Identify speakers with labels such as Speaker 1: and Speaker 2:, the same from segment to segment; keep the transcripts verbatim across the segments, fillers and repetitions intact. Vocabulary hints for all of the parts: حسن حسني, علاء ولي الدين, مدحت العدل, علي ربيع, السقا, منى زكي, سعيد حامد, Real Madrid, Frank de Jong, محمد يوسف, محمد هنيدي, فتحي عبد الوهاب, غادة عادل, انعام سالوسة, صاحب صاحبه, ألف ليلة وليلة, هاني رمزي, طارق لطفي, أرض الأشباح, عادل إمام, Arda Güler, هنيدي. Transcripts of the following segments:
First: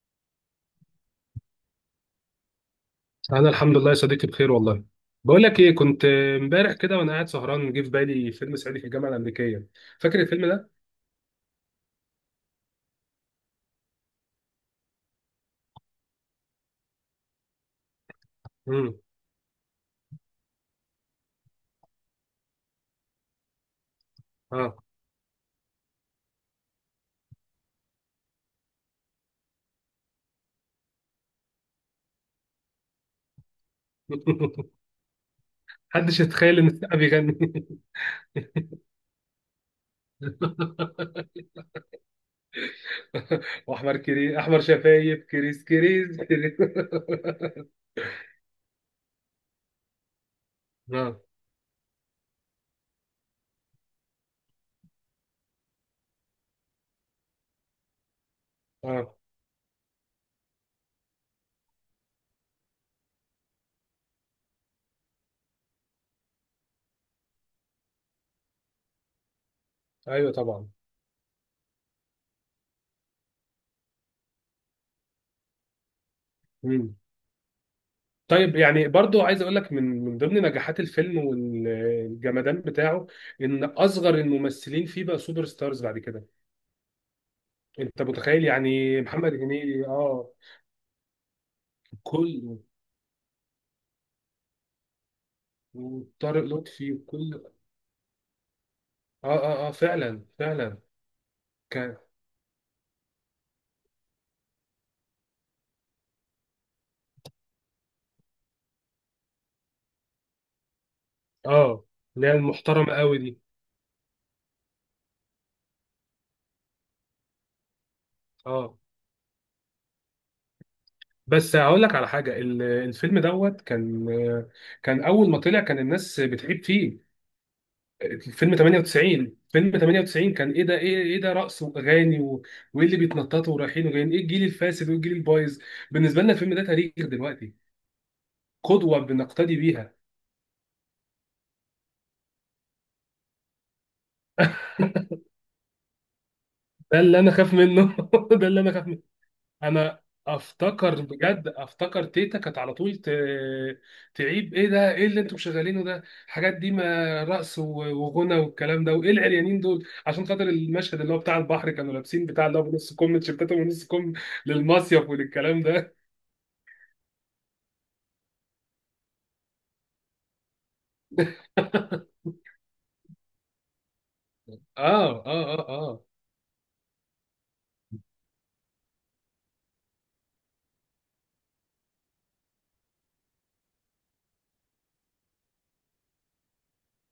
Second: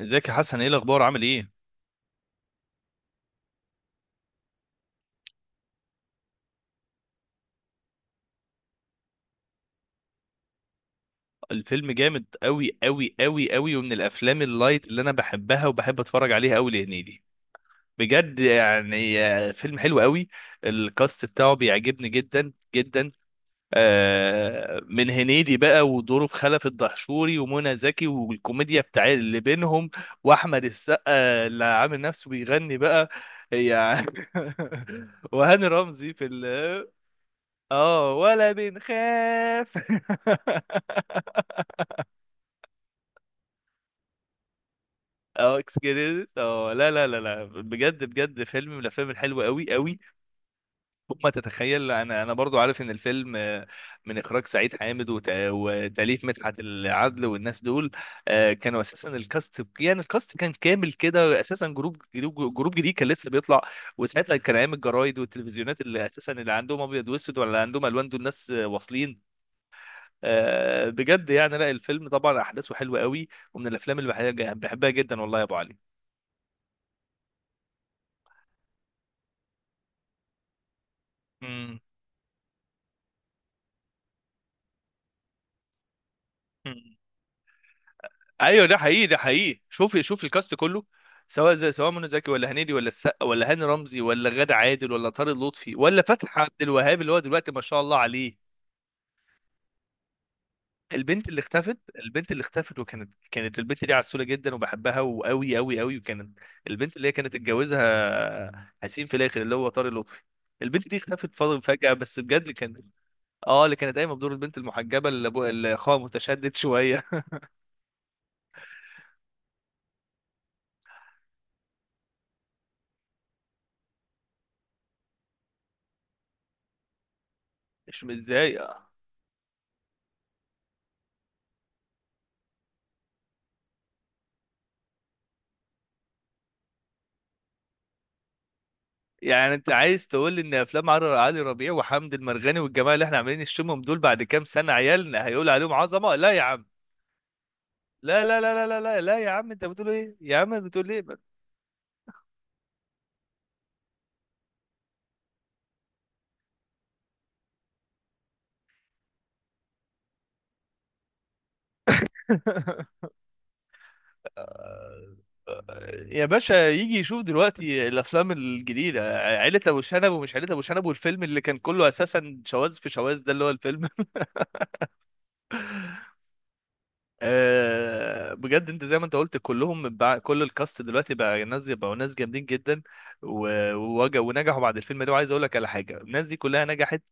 Speaker 1: ازيك يا حسن، ايه الاخبار، عامل ايه؟
Speaker 2: انا الحمد لله يا صديقي، بخير والله. بقول لك ايه، كنت امبارح كده وانا قاعد سهران جه في بالي فيلم صعيدي في الجامعه الامريكيه. فاكر الفيلم ده؟
Speaker 1: الفيلم جامد قوي قوي قوي قوي، ومن الافلام اللايت اللي انا بحبها وبحب اتفرج عليها قوي لهنيدي. بجد
Speaker 2: امم
Speaker 1: يعني، آه، فيلم حلو قوي. الكاست بتاعه بيعجبني جدا جدا.
Speaker 2: اه.
Speaker 1: آه، من هنيدي بقى ودوره في خلف الدهشوري ومنى زكي، والكوميديا بتاع اللي بينهم، واحمد السقا اللي عامل نفسه بيغني بقى يعني. وهاني رمزي
Speaker 2: محدش
Speaker 1: في
Speaker 2: يتخيل ان
Speaker 1: ال،
Speaker 2: السقا بيغني.
Speaker 1: اه ولا بنخاف.
Speaker 2: واحمر كري احمر شفايف
Speaker 1: اه
Speaker 2: كريس كريس
Speaker 1: اكسكيوريز،
Speaker 2: كريس.
Speaker 1: اه لا لا لا لا، بجد بجد فيلم من الافلام الحلوه قوي قوي.
Speaker 2: اه
Speaker 1: وما تتخيل، انا انا برضو عارف ان الفيلم، آه، من اخراج سعيد حامد وت- وتاليف مدحت العدل والناس دول. آه، كانوا اساسا
Speaker 2: اه.
Speaker 1: الكاست، يعني الكاست كان كامل كده اساسا، جروب جروب جروب جديد كان لسه بيطلع. وساعتها كان ايام الجرايد والتلفزيونات اللي اساسا اللي عندهم ابيض واسود، ولا عندهم الوان، دول الناس آه، واصلين.
Speaker 2: ايوه طبعا.
Speaker 1: آه، بجد يعني، لا الفيلم طبعا احداثه حلوه قوي، ومن الافلام اللي بحب- بحبها جدا، والله يا ابو علي.
Speaker 2: مم. طيب، يعني برضو عايز اقول لك من من ضمن نجاحات الفيلم
Speaker 1: مم.
Speaker 2: والجمدان بتاعه ان اصغر الممثلين فيه بقى سوبر ستارز بعد كده.
Speaker 1: مم.
Speaker 2: انت متخيل
Speaker 1: ايوه ده
Speaker 2: يعني؟
Speaker 1: حقيقي ده
Speaker 2: محمد
Speaker 1: حقيقي،
Speaker 2: هنيدي،
Speaker 1: شوف شوف
Speaker 2: اه.
Speaker 1: الكاست كله، سواء زي سواء منى زكي ولا
Speaker 2: كله،
Speaker 1: هنيدي ولا السقا ولا هاني رمزي ولا غادة عادل ولا طارق لطفي ولا فتحي
Speaker 2: وطارق
Speaker 1: عبد
Speaker 2: لطفي،
Speaker 1: الوهاب اللي هو
Speaker 2: وكل...
Speaker 1: دلوقتي ما شاء الله عليه.
Speaker 2: اه اه اه، فعلا فعلا.
Speaker 1: البنت اللي اختفت،
Speaker 2: كان
Speaker 1: البنت اللي اختفت، وكانت كانت البنت دي عسولة جدا وبحبها، وقوي قوي قوي، وكانت البنت اللي هي كانت اتجوزها حسين في الاخر اللي هو طارق لطفي. البنت دي اختفت، فضل
Speaker 2: اه
Speaker 1: فجأة، بس
Speaker 2: اللي هي
Speaker 1: بجد كان.
Speaker 2: المحترمه قوي دي.
Speaker 1: اه، اللي كانت قايمه بدور البنت المحجبه اللي ابو- اللي اخوها متشدد شويه.
Speaker 2: اه، بس هقول لك على حاجه، ال- الفيلم دوت كان كان اول ما طلع كان الناس بتحب فيه.
Speaker 1: مش
Speaker 2: الفيلم
Speaker 1: متضايقه.
Speaker 2: تمانية وتسعين، فيلم تمانية وتسعين كان ايه ده؟ ايه ايه ده، رقص واغاني و- وايه اللي بيتنططوا ورايحين وجايين، ايه الجيل الفاسد وايه الجيل البايظ؟ بالنسبه لنا الفيلم ده تاريخ دلوقتي، قدوه
Speaker 1: يعني
Speaker 2: بنقتدي
Speaker 1: انت
Speaker 2: بيها.
Speaker 1: عايز تقول لي ان افلام عر- علي ربيع وحمد المرغني والجماعه اللي احنا عاملين نشتمهم دول بعد كام سنه عيالنا هيقول عليهم عظمه؟ لا يا عم.
Speaker 2: ده اللي انا خاف منه.
Speaker 1: لا لا
Speaker 2: ده
Speaker 1: لا
Speaker 2: اللي
Speaker 1: لا
Speaker 2: انا
Speaker 1: لا
Speaker 2: خاف.
Speaker 1: لا, لا يا عم، انت بتقول
Speaker 2: انا
Speaker 1: ايه؟ يا عم بتقول
Speaker 2: افتكر،
Speaker 1: ايه؟
Speaker 2: بجد افتكر تيتا كانت على طول ت... تعيب: ايه ده؟ ايه اللي انتم شغالينه ده؟ الحاجات دي، ما رقص و- وغنى والكلام ده. وايه العريانين دول؟ عشان خاطر المشهد اللي هو بتاع البحر كانوا لابسين بتاع اللي هو بنص كم، تيشيرتاتهم ونص كم للمصيف وللكلام ده.
Speaker 1: يا باشا، يجي يشوف دلوقتي الافلام الجديده، عيله ابو شنب ومش عيله ابو شنب، والفيلم اللي كان كله اساسا شواذ في شواذ، ده اللي هو الفيلم.
Speaker 2: اه اه اه اه.
Speaker 1: آه، بجد انت زي ما انت قلت، كلهم بقى، كل الكاست دلوقتي بقى ناس، بقوا ناس جامدين جدا. و- ووج- ونجحوا بعد الفيلم ده. وعايز اقول لك على حاجه، الناس دي كلها نجحت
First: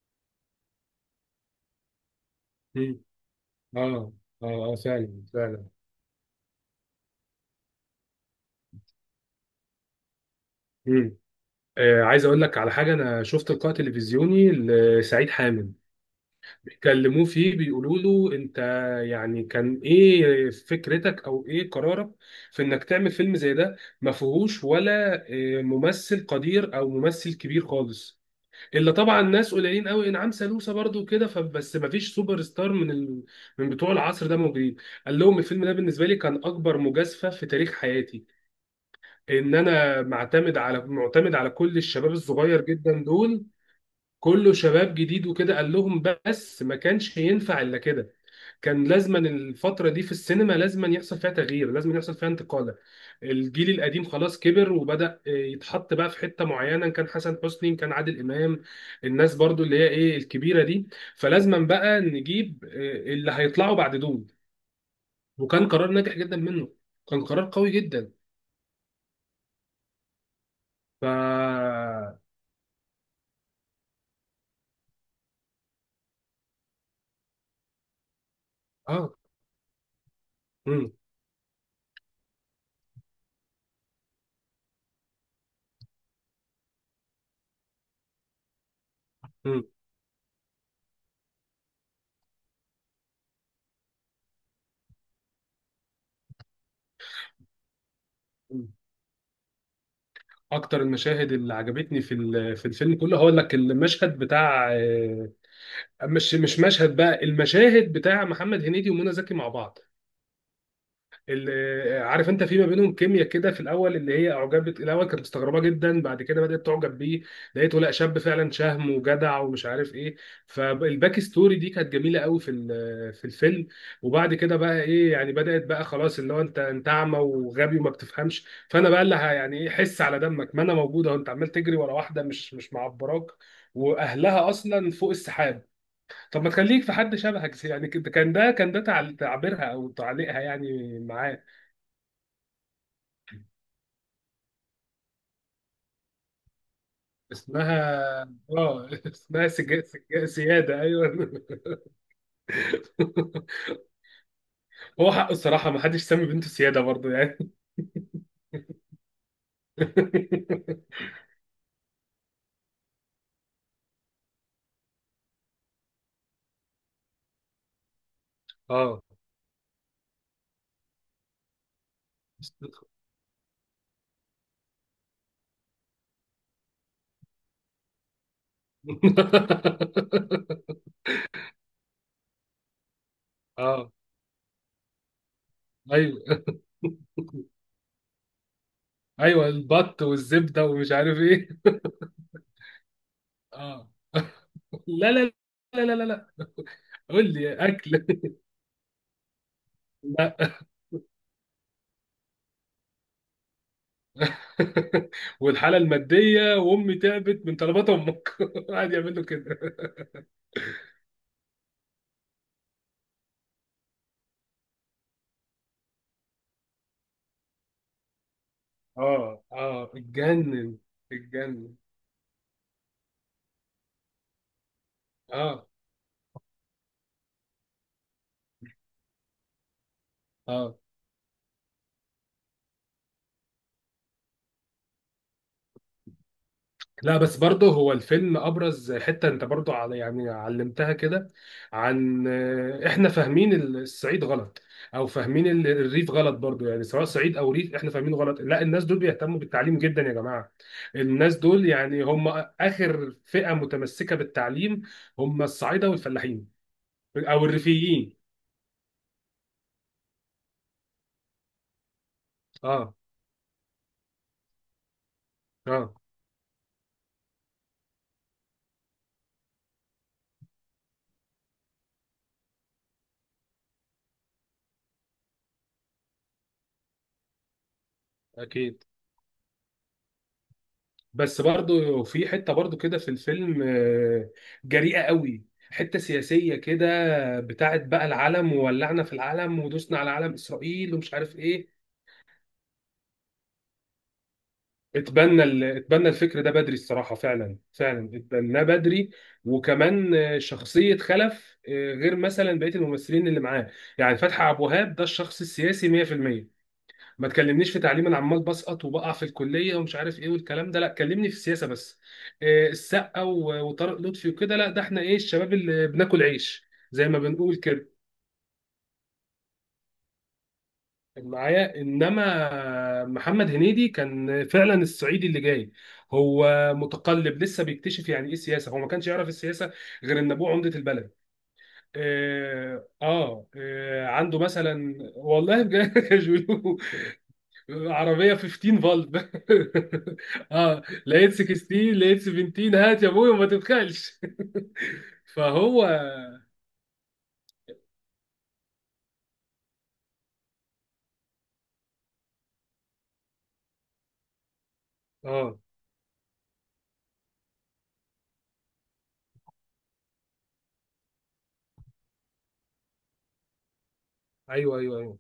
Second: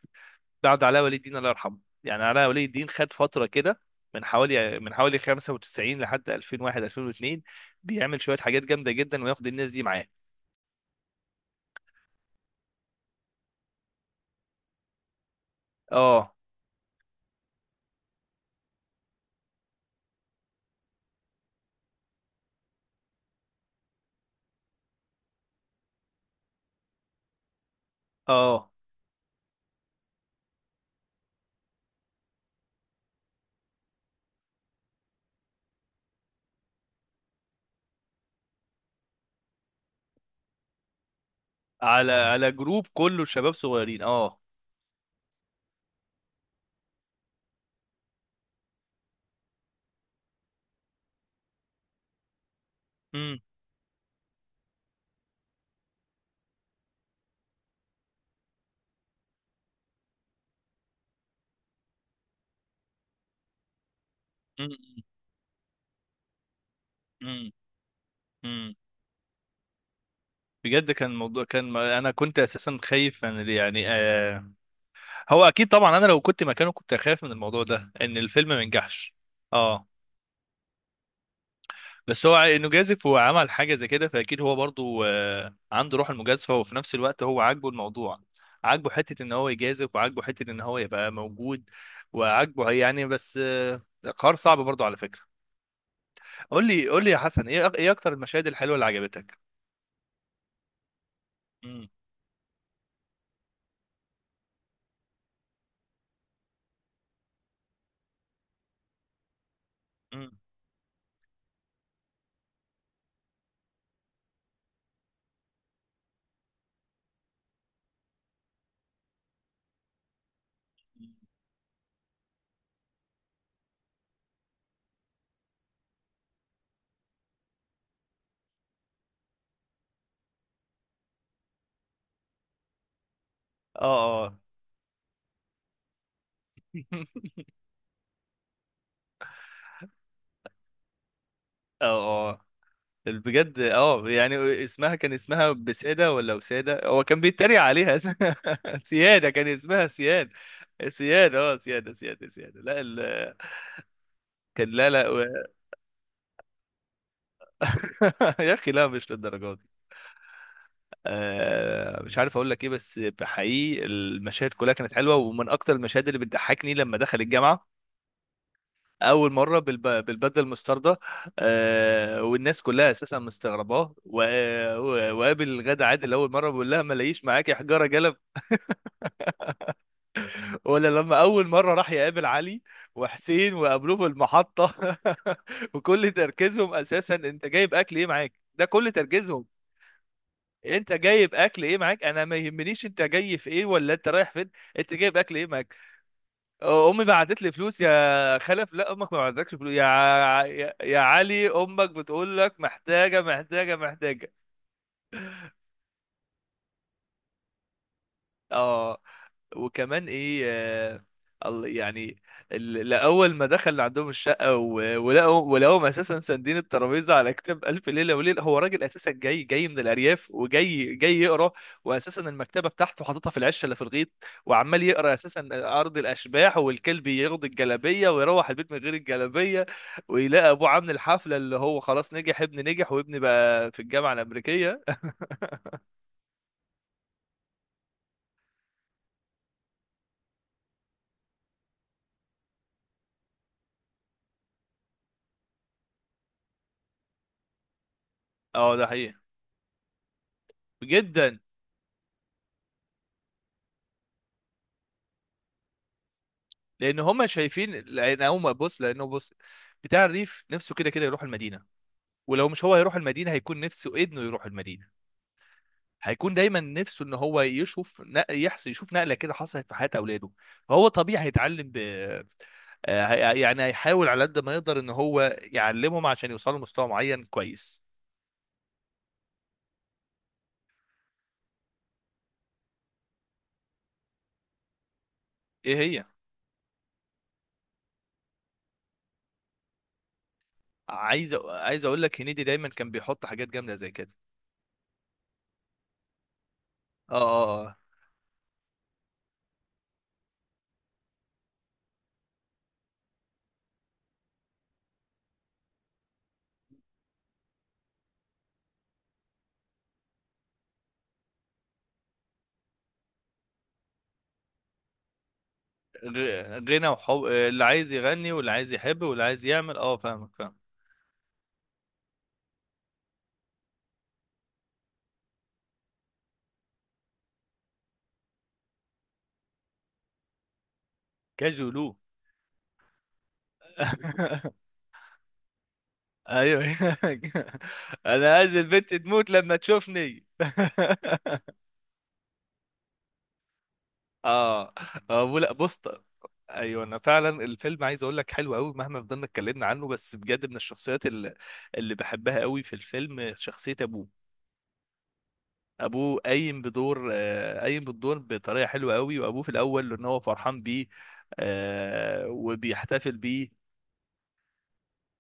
Speaker 1: بعد علاء ولي الدين الله يرحمه. يعني علاء ولي الدين
Speaker 2: مم.
Speaker 1: خد فتره كده،
Speaker 2: اه
Speaker 1: من
Speaker 2: اه اه،
Speaker 1: حوالي من حوالي
Speaker 2: فعلا فعلا.
Speaker 1: خمسة وتسعين لحد ألفين وواحد ألفين واتنين، بيعمل شويه حاجات جامده جدا وياخد الناس دي معاه.
Speaker 2: مم. آه عايز اقول لك على حاجه. انا شفت لقاء تلفزيوني لسعيد حامد،
Speaker 1: اه
Speaker 2: بيكلموه فيه بيقولوا له: انت يعني كان ايه فكرتك، او ايه قرارك في انك تعمل فيلم زي ده ما فيهوش ولا اه، ممثل قدير او ممثل كبير خالص،
Speaker 1: اه.
Speaker 2: الا طبعا ناس قليلين قوي، انعام سالوسة برضو كده، فبس ما فيش سوبر ستار من ال... من بتوع العصر ده موجودين؟ قال لهم: الفيلم ده بالنسبه لي كان اكبر مجازفه في تاريخ حياتي، ان انا معتمد على معتمد على كل الشباب
Speaker 1: على آه. على
Speaker 2: الصغير
Speaker 1: جروب
Speaker 2: جدا
Speaker 1: كله
Speaker 2: دول،
Speaker 1: شباب صغيرين، اه.
Speaker 2: كله شباب جديد وكده. قال لهم بس ما كانش ينفع الا كده، كان لازما الفترة دي في السينما لازما يحصل فيها تغيير، لازما يحصل فيها انتقالة.
Speaker 1: امم.
Speaker 2: الجيل القديم خلاص كبر وبدأ يتحط بقى في حتة معينة، كان حسن حسني، كان عادل إمام، الناس برضو اللي هي ايه الكبيرة دي. فلازما بقى نجيب آه، اللي هيطلعوا بعد دول.
Speaker 1: امم.
Speaker 2: وكان قرار ناجح جدا منه، كان قرار قوي جدا.
Speaker 1: امم. بجد
Speaker 2: ف
Speaker 1: كان موضوع، كان انا كنت اساسا خايف من، يعني، آه هو اكيد طبعا، انا لو كنت مكانه كنت اخاف من الموضوع ده ان الفيلم ما
Speaker 2: اه
Speaker 1: ينجحش. اه.
Speaker 2: مم.
Speaker 1: بس هو انه جازف وعمل حاجه زي كده، فاكيد هو برضو آه عنده روح المجازفه، وفي نفس الوقت هو عاجبه الموضوع. عاجبه حته ان هو
Speaker 2: مم.
Speaker 1: يجازف، وعاجبه حته ان هو يبقى موجود. وعاجبه يعني، بس آه قرار صعب برضو على فكره. قول لي قول لي يا حسن، ايه أك- ايه اكتر المشاهد
Speaker 2: مم.
Speaker 1: الحلوه اللي عجبتك؟
Speaker 2: اكتر المشاهد اللي
Speaker 1: امم.
Speaker 2: عجبتني في ال- في الفيلم كله، هقول لك المشهد بتاع آه، مش مش مشهد بقى، المشاهد بتاع محمد هنيدي ومنى زكي مع بعض.
Speaker 1: امم.
Speaker 2: اللي عارف انت في ما بينهم كيمياء كده في الاول، اللي هي اعجبت الاول كانت مستغربه جدا، بعد كده بدات تعجب بيه. لقيته لا، شاب فعلا شهم وجدع ومش عارف ايه. فالباك ستوري دي كانت جميله قوي في ال- في الفيلم. وبعد كده بقى ايه، يعني بدات بقى خلاص اللي هو انت، انت اعمى وغبي وما بتفهمش، فانا بقى اللي ه- يعني ايه، حس على دمك، ما انا موجوده وانت عمال تجري ورا واحده مش مش معبراك،
Speaker 1: اه اه.
Speaker 2: واهلها اصلا فوق السحاب. طب ما تخليك في حد شبهك زي- يعني كده- كان ده كان ده تعل- تعبيرها او تعليقها يعني معاه.
Speaker 1: اه اه. بجد اه يعني، اسمها كان اسمها بسيدة ولا وسادة، هو كان بيتريق
Speaker 2: اسمها
Speaker 1: عليها اسم-
Speaker 2: اه
Speaker 1: سيادة. كان
Speaker 2: اسمها سجا...
Speaker 1: اسمها
Speaker 2: سجا...
Speaker 1: سياد،
Speaker 2: سياده، ايوه.
Speaker 1: سياد، اه سيادة سيادة سيادة لا ال... كان لا لا
Speaker 2: هو
Speaker 1: و...
Speaker 2: حقه الصراحه، ما حدش سمي بنته سياده برضه يعني.
Speaker 1: يا اخي لا، مش للدرجة دي. آه مش عارف اقول لك ايه، بس حقيقي المشاهد كلها كانت حلوة. ومن اكتر المشاهد اللي بتضحكني لما دخل الجامعة
Speaker 2: اه
Speaker 1: اول مره بالب... بالبدله المستردة، آه والناس كلها اساسا مستغرباه، و... و- وقابل غادة عادل اول مره بيقول لها ما لاقيش معاكي حجاره. ولا لما اول مره راح يقابل علي وحسين
Speaker 2: اه،
Speaker 1: وقابلوه في المحطه. وكل
Speaker 2: ايوه
Speaker 1: تركيزهم اساسا، انت جايب اكل ايه معاك؟ ده كل تركيزهم.
Speaker 2: ايوه. البط والزبده
Speaker 1: انت
Speaker 2: ومش عارف
Speaker 1: جايب
Speaker 2: ايه.
Speaker 1: اكل ايه معاك؟ انا ما يهمنيش انت جاي في ايه،
Speaker 2: اه.
Speaker 1: ولا انت رايح فين. انت
Speaker 2: لا
Speaker 1: جايب
Speaker 2: لا
Speaker 1: اكل ايه معاك؟
Speaker 2: لا لا لا لا.
Speaker 1: امي
Speaker 2: قول
Speaker 1: بعتت لي
Speaker 2: لي
Speaker 1: فلوس
Speaker 2: اكل.
Speaker 1: يا خلف. لا، امك ما بعتتكش فلوس يا
Speaker 2: لا.
Speaker 1: ع- يا يا علي، امك بتقول لك محتاجه محتاجه محتاجه.
Speaker 2: والحاله الماديه، وامي تعبت من طلبات امك. قاعد
Speaker 1: اه.
Speaker 2: يعمل له كده.
Speaker 1: وكمان ايه؟ آه، الله- يعني، ال- لأول ما دخل عندهم الشقة، و- ولقوا ولقوهم أساسا ساندين الترابيزة على كتاب ألف ليلة وليلة. هو راجل أساسا،
Speaker 2: اه
Speaker 1: جاي جاي من
Speaker 2: اه،
Speaker 1: الأرياف،
Speaker 2: اتجنن
Speaker 1: وجاي جاي يقرأ.
Speaker 2: اتجنن.
Speaker 1: وأساسا المكتبة بتاعته حاططها في العشة اللي في الغيط، وعمال يقرأ أساسا
Speaker 2: اه
Speaker 1: أرض الأشباح، والكلب ياخد الجلابية ويروح البيت من غير الجلابية. ويلاقي أبوه
Speaker 2: اه.
Speaker 1: عامل الحفلة، اللي هو خلاص نجح ابن، نجح وابني بقى في الجامعة الأمريكية.
Speaker 2: لا بس برضه هو الفيلم، ابرز حته انت برضه على يعني علمتها كده عن آه، احنا فاهمين ال- الصعيد غلط، او فاهمين ال- الريف غلط برضه. يعني سواء صعيد او ريف، احنا فاهمينه غلط. لا،
Speaker 1: اه
Speaker 2: الناس
Speaker 1: ده
Speaker 2: دول
Speaker 1: حقيقي
Speaker 2: بيهتموا بالتعليم جدا يا جماعه. الناس
Speaker 1: جدا.
Speaker 2: دول يعني هم اخر فئه متمسكه بالتعليم، هم الصعايده والفلاحين
Speaker 1: لان هم
Speaker 2: او
Speaker 1: شايفين،
Speaker 2: الريفيين.
Speaker 1: لان هم بص، لانه بص، بتاع الريف نفسه كده كده يروح المدينه، ولو مش هو
Speaker 2: اه
Speaker 1: هيروح المدينه، هيكون نفسه ابنه يروح المدينه.
Speaker 2: اه،
Speaker 1: هيكون دايما نفسه ان هو يشوف نق- يحصل، يشوف نقله كده حصلت في حياه اولاده. فهو طبيعي هيتعلم ب... آه، هي- يعني هيحاول على قد ما يقدر ان هو يعلمهم عشان يوصلوا لمستوى معين كويس.
Speaker 2: اكيد. بس برضو في حته برضو كده في الفيلم آه، جريئه قوي،
Speaker 1: ايه
Speaker 2: حته
Speaker 1: هي؟
Speaker 2: سياسيه كده بتاعت بقى العلم وولعنا في العلم ودوسنا على علم اسرائيل ومش
Speaker 1: عايز
Speaker 2: عارف
Speaker 1: أ-
Speaker 2: ايه.
Speaker 1: عايز اقول لك، هنيدي دايما كان بيحط حاجات جامده زي كده.
Speaker 2: اتبنى ال- اتبنى الفكر ده بدري الصراحه،
Speaker 1: اه
Speaker 2: فعلا
Speaker 1: اه آه.
Speaker 2: فعلا اتبناه بدري. وكمان آه، شخصيه خلف آه، غير مثلا بقيه الممثلين اللي معاه. يعني فتحي عبد الوهاب ده الشخص السياسي مية في المية: ما تكلمنيش في تعليم، انا عمال بسقط وبقع في الكليه ومش عارف ايه والكلام ده، لا كلمني في السياسه بس. آه، السقا و- وطارق لطفي وكده، لا ده احنا ايه، الشباب اللي بناكل
Speaker 1: غ-
Speaker 2: عيش
Speaker 1: غنى
Speaker 2: زي ما
Speaker 1: وحب،
Speaker 2: بنقول
Speaker 1: اللي عايز
Speaker 2: كده،
Speaker 1: يغني واللي عايز يحب واللي عايز يعمل، اه فاهمك فاهمك.
Speaker 2: معايا. انما محمد هنيدي كان فعلا الصعيدي اللي جاي، هو متقلب لسه بيكتشف يعني ايه سياسه، هو ما كانش يعرف السياسه غير ان ابوه عمده البلد.
Speaker 1: كاجولو.
Speaker 2: اه اه، آه عنده مثلا والله بجد. يا
Speaker 1: ايوه.
Speaker 2: جولو،
Speaker 1: انا
Speaker 2: عربية
Speaker 1: عايز
Speaker 2: خمستاشر
Speaker 1: البنت
Speaker 2: فولت.
Speaker 1: تموت لما تشوفني.
Speaker 2: اه، لقيت ستاشر، لقيت سبعتاشر، هات يا ابوي وما تبخلش.
Speaker 1: اه. آه، لا بص.
Speaker 2: فهو
Speaker 1: ايوه انا فعلا الفيلم عايز اقول لك حلو قوي، مهما فضلنا اتكلمنا عنه. بس بجد من الشخصيات اللي، اللي بحبها قوي في الفيلم، شخصيه ابوه.
Speaker 2: اه
Speaker 1: ابوه قايم بدور، آه، قايم بالدور بطريقه حلوه قوي. وابوه في الاول ان هو فرحان بيه، آه، وبيحتفل بيه.
Speaker 2: ايوه ايوه ايوه.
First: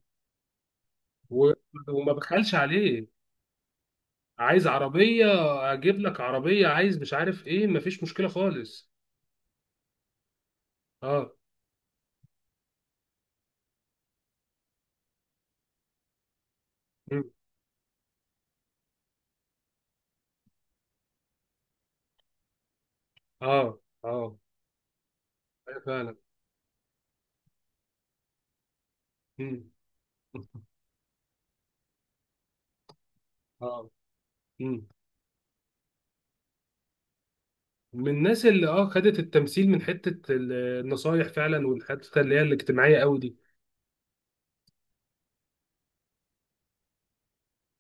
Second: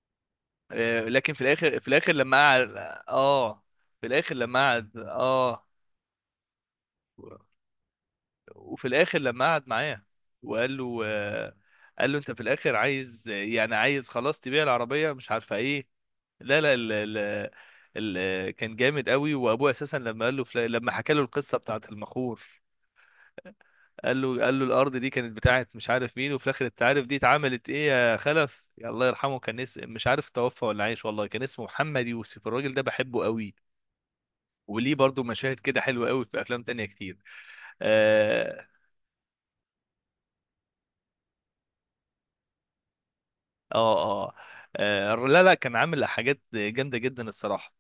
Speaker 1: آه، لكن في
Speaker 2: و...
Speaker 1: الاخر، في الاخر
Speaker 2: وما
Speaker 1: لما
Speaker 2: بخلش
Speaker 1: قعد،
Speaker 2: عليه.
Speaker 1: اه، في الاخر لما
Speaker 2: عايز
Speaker 1: قعد،
Speaker 2: عربية،
Speaker 1: اه،
Speaker 2: اجيب لك عربية. عايز مش عارف ايه، مفيش مشكلة
Speaker 1: وفي
Speaker 2: خالص.
Speaker 1: الاخر لما قعد معاه وقال له،
Speaker 2: اه.
Speaker 1: آه، قال له انت في الاخر عايز، يعني عايز خلاص تبيع العربيه مش عارفه ايه. لا لا ال
Speaker 2: مم.
Speaker 1: ال ال كان جامد قوي. وابوه اساسا لما قال له فلا- لما حكى له القصه بتاعت المخور.
Speaker 2: اه
Speaker 1: قال
Speaker 2: اه،
Speaker 1: له، قال له الارض دي كانت بتاعت
Speaker 2: أيوة
Speaker 1: مش عارف
Speaker 2: فعلا.
Speaker 1: مين، وفي الاخر انت عارف دي اتعملت ايه يا خلف، يا الله يرحمه كان
Speaker 2: مم.
Speaker 1: اسم، مش عارف توفى ولا عايش، والله كان اسمه محمد يوسف، الراجل ده بحبه قوي.
Speaker 2: اه. مم.
Speaker 1: وليه برضو مشاهد كده حلوه قوي في افلام تانية كتير.
Speaker 2: من الناس
Speaker 1: اه
Speaker 2: اللي اه خدت التمثيل من حتة ال- النصايح فعلا، والحتة اللي هي الاجتماعية قوي دي.
Speaker 1: اه, آه. آه، لا لا كان عامل حاجات جامده جدا الصراحه.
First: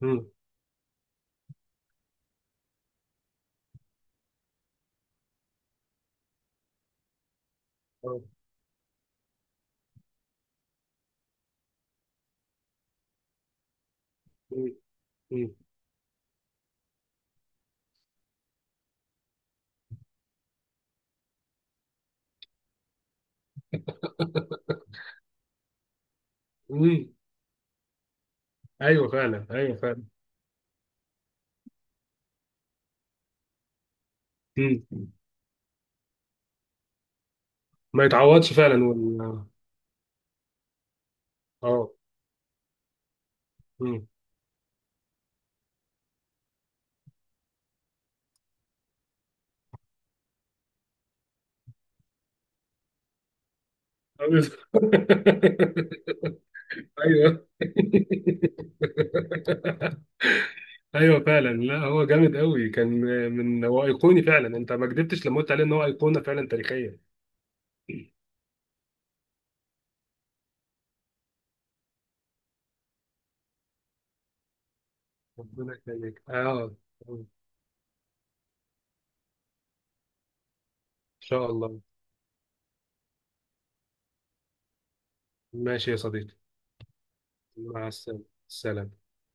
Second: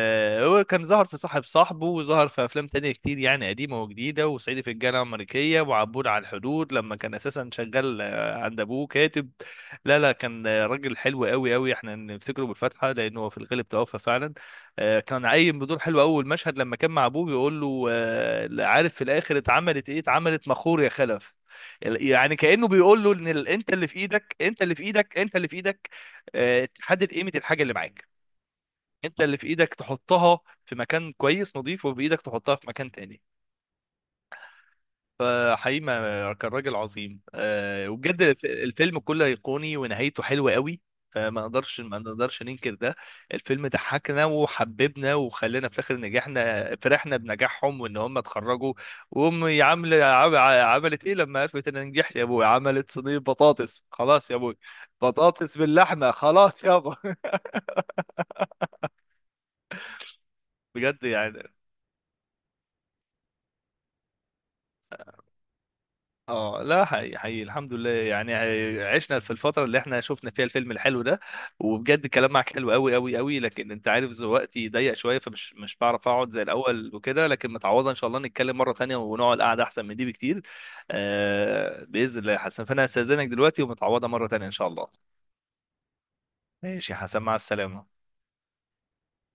Speaker 2: مم.
Speaker 1: هو كان ظهر في صاحب صاحبه، وظهر في افلام تانية كتير يعني قديمة وجديدة، وصعيدي في الجامعة الأمريكية، وعبود على الحدود لما كان اساسا شغال
Speaker 2: اه.
Speaker 1: آه، عند ابوه كاتب. لا لا كان آه، راجل حلو قوي قوي، احنا نفتكره بالفتحة لانه هو في الغالب توفى فعلا.
Speaker 2: مم.
Speaker 1: آه، كان
Speaker 2: مم.
Speaker 1: عايم بدور حلو، اول مشهد لما كان مع ابوه بيقول له آه، عارف في الاخر اتعملت ايه؟ اتعملت مخور يا خلف. يعني كأنه بيقول له ان ال- انت اللي في ايدك، انت اللي في ايدك، انت اللي في ايدك، آه،
Speaker 2: مم.
Speaker 1: تحدد قيمة الحاجة اللي معاك.
Speaker 2: ايوه
Speaker 1: انت اللي في
Speaker 2: فعلا،
Speaker 1: ايدك
Speaker 2: ايوه فعلا.
Speaker 1: تحطها في مكان كويس نظيف، وبايدك تحطها في مكان تاني.
Speaker 2: مم.
Speaker 1: فحقيقي ما- كان راجل عظيم، أه.
Speaker 2: ما
Speaker 1: وبجد الف-
Speaker 2: يتعوضش فعلا
Speaker 1: الفيلم كله
Speaker 2: وال
Speaker 1: ايقوني ونهايته حلوه قوي. فما نقدرش
Speaker 2: اه.
Speaker 1: ما نقدرش ننكر ده. الفيلم
Speaker 2: مم.
Speaker 1: ضحكنا وحببنا وخلانا في الاخر نجحنا، فرحنا بنجاحهم وان هم اتخرجوا. وامي عامله عم- عملت ايه لما عرفت ان أنا نجحت يا ابوي؟ عملت صينيه بطاطس خلاص يا ابوي، بطاطس باللحمه خلاص يابا.
Speaker 2: ايوه
Speaker 1: بجد
Speaker 2: ايوه فعلا.
Speaker 1: يعني.
Speaker 2: لا هو جامد قوي كان، من هو ايقوني فعلا. انت ما كدبتش لما قلت عليه ان هو ايقونه فعلا
Speaker 1: اه لا
Speaker 2: تاريخيه.
Speaker 1: حقيقي حقيقي، الحمد لله يعني، عشنا في الفترة اللي احنا شفنا فيها الفيلم الحلو ده. وبجد الكلام معاك حلو قوي قوي قوي، لكن انت عارف وقتي ضيق شوية، فمش
Speaker 2: ربنا
Speaker 1: مش بعرف
Speaker 2: يخليك،
Speaker 1: اقعد زي
Speaker 2: اه.
Speaker 1: الاول وكده،
Speaker 2: ان
Speaker 1: لكن متعوضة ان شاء الله، نتكلم مرة تانية ونقعد قعدة احسن من دي بكتير.
Speaker 2: شاء الله.
Speaker 1: آه بإذن الله يا حسن، فانا هستأذنك دلوقتي ومتعوضة مرة تانية ان شاء الله.
Speaker 2: ماشي يا صديقي.
Speaker 1: ماشي يا حسن، مع
Speaker 2: مع
Speaker 1: السلامة.
Speaker 2: السلامه، سلام.